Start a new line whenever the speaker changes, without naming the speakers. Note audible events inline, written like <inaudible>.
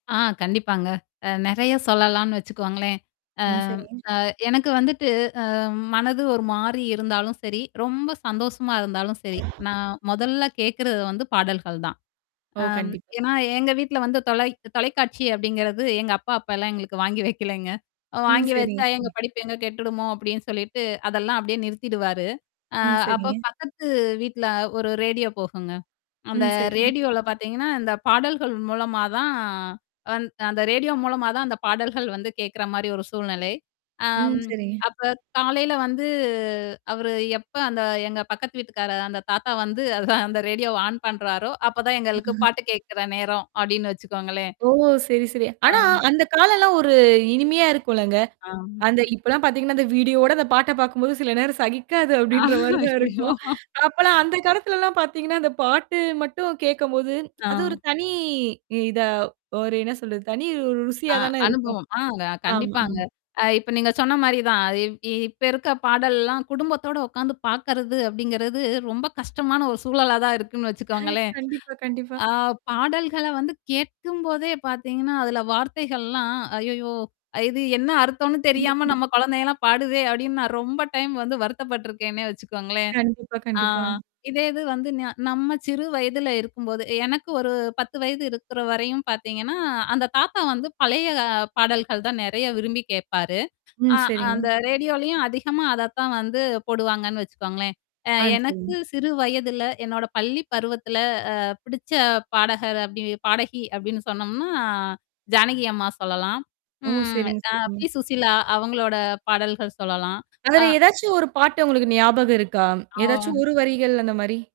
ஆ, கண்டிப்பாங்க. அ நெறைய சொல்லலாம்னு வச்சுக்கோங்களேன். அ,
ம். சரி.
அ. எனக்கு வந்துட்டு அ. மனது ஒரு மாரி இருந்தாலும் சரி, ரொம்ப சந்தோஷமா இருந்தாலும் சரி. நான் மொதல்ல கேட்கறது வந்து பாடல்கள் தான்.
ஓ!
அம்
கண்டிப்பா.
ஏன்னா, எங்க வீட்ல வந்து தொலை தொலைக்காட்சி அப்படிங்கிறது எங்க அப்பா அப்பலாம் எங்களுக்கு வாங்கி வைக்கலங்க.
ம்.
வாங்கி
சரிங்க,
வச்சா எங்க
சரிங்க.
படிப்பு எங்க கெட்டுடுமோ அப்டின்னு சொல்லிட்டு அதெல்லாம் அப்டியே நிறுத்திடுவாரு. ஆ
ம்.
அப்ப
சரிங்க.
பக்கத்து வீட்ல ஒரு ரேடியோ போகுங்க. அந்த
ம். சரிங்க.
ரேடியோல பாத்தீங்கன்னா, இந்த பாடல்கள் மூலமா தான் வந் அந்த ரேடியோ மூலமா தான் அந்த பாடல்கள் வந்து கேட்கற மாரி ஒரு சூழ்நிலை.
ம்.
ஆம்,
சரிங்க.
அப்ப காலையில வந்து அவரு எப்ப அந்த எங்க பக்கத்து வீட்டுக்கார அந்த தாத்தா வந்து அத அந்த ரேடியோவ ஆன் பண்றாரோ, அப்பதான் எங்களுக்கு
ம்.
பாட்டு கேக்கற நேரம் அப்டின்னு வச்சுக்கோங்களேன்.
ஓ! சரி, சரி.
ஆ
ஆனா அந்த காலம்ல்லாம் ஒரு இனிமையா இருக்கும்லங்க.
ஆம்.
அந்த இப்பலாம் பாத்தீங்கன்னா, அந்த வீடியோவோட அந்த பாட்ட பாக்கும்போது சில நேரம் சகிக்காது
ஆ.
அப்டின்ற மாரி தான்
அய்யய்யோ!
இருக்கும். அப்பலாம் அந்த காலத்துலலாம் பாத்தீங்கன்னா, அந்த பாட்டு மட்டும் கேட்கபோது, அது ஒரு
ஆ.
தனி இதா ஒரு என்ன சொல்றது? தனி ஒரு
அ,
ருசியா தானே இருக்கும்.
அனுபவம். ஆங்க,
ஆமா, ஆ.
கண்டிப்பாங்க. அ இப்ப நீங்க சொன்ன மாரி தான். இப் இப்ப இருக்க பாடல்லாம் குடும்பத்தோட உட்காந்து பாக்கறது அப்படிங்கிறது, ரொம்ப கஷ்டமான ஒரு சூழலா தான் இருக்குன்னு வச்சுக்கோங்களேன்.
கண்டிப்பா, கண்டிப்பா.
ஆ, பாடல்கள வந்து கேட்கும்போதே பாத்தீங்கன்னா, அதுல வார்த்தைகள்லாம், "ஐய்யய்யோ! இது என்ன அர்த்தம்னு தெரியாம
<laughs>
நம்ம குழந்தையெல்லாம் பாடுதே!" அப்படின்னு நான் ரொம்ப டைம் வந்து வருத்தப்பட்டுருக்கேன்னே வச்சுக்கோங்களேன்.
கண்டிப்பா,
ஆ
கண்டிப்பா.
இதே இது வந்து, ந நம்ம சிறு வயதல இருக்கும்போது எனக்கு ஒரு 10 வயது இருக்குற வரையும் பாத்தீங்கன்னா, அந்த தாத்தா வந்து பழைய பாடல்கள் தான் நெறைய விரும்பி கேப்பாரு.
ம்.
அ
சரிங்க.
அந்த ரேடியோலயும் அதிகமா அதத்தான் வந்து போடுவாங்கன்னு வச்சுக்கோங்களேன். அ
ஆ, சரிங்க.
எனக்கு சிறு வயதுல, என்னோட பள்ளி பருவத்தில, அ, பிடிச்ச பாடகர் அப்படின் பாடகி அப்படின்னு சொன்னோம்னா, ஜானகி அம்மா சொல்லலாம்.
ஓ!
ம்.
சரிங்க,
அ,
சரிங்க.
பி. சுசீலா அவங்களோட பாடல்கள் சொல்லலாம். ஆ.
அதுல ஏதாச்சும் ஒரு பாட்டு உங்களுக்கு ஞாபகம் இருக்கா? ஏதாச்சும்
ஆ.
ஒரு வரிகள் அந்த மாரி?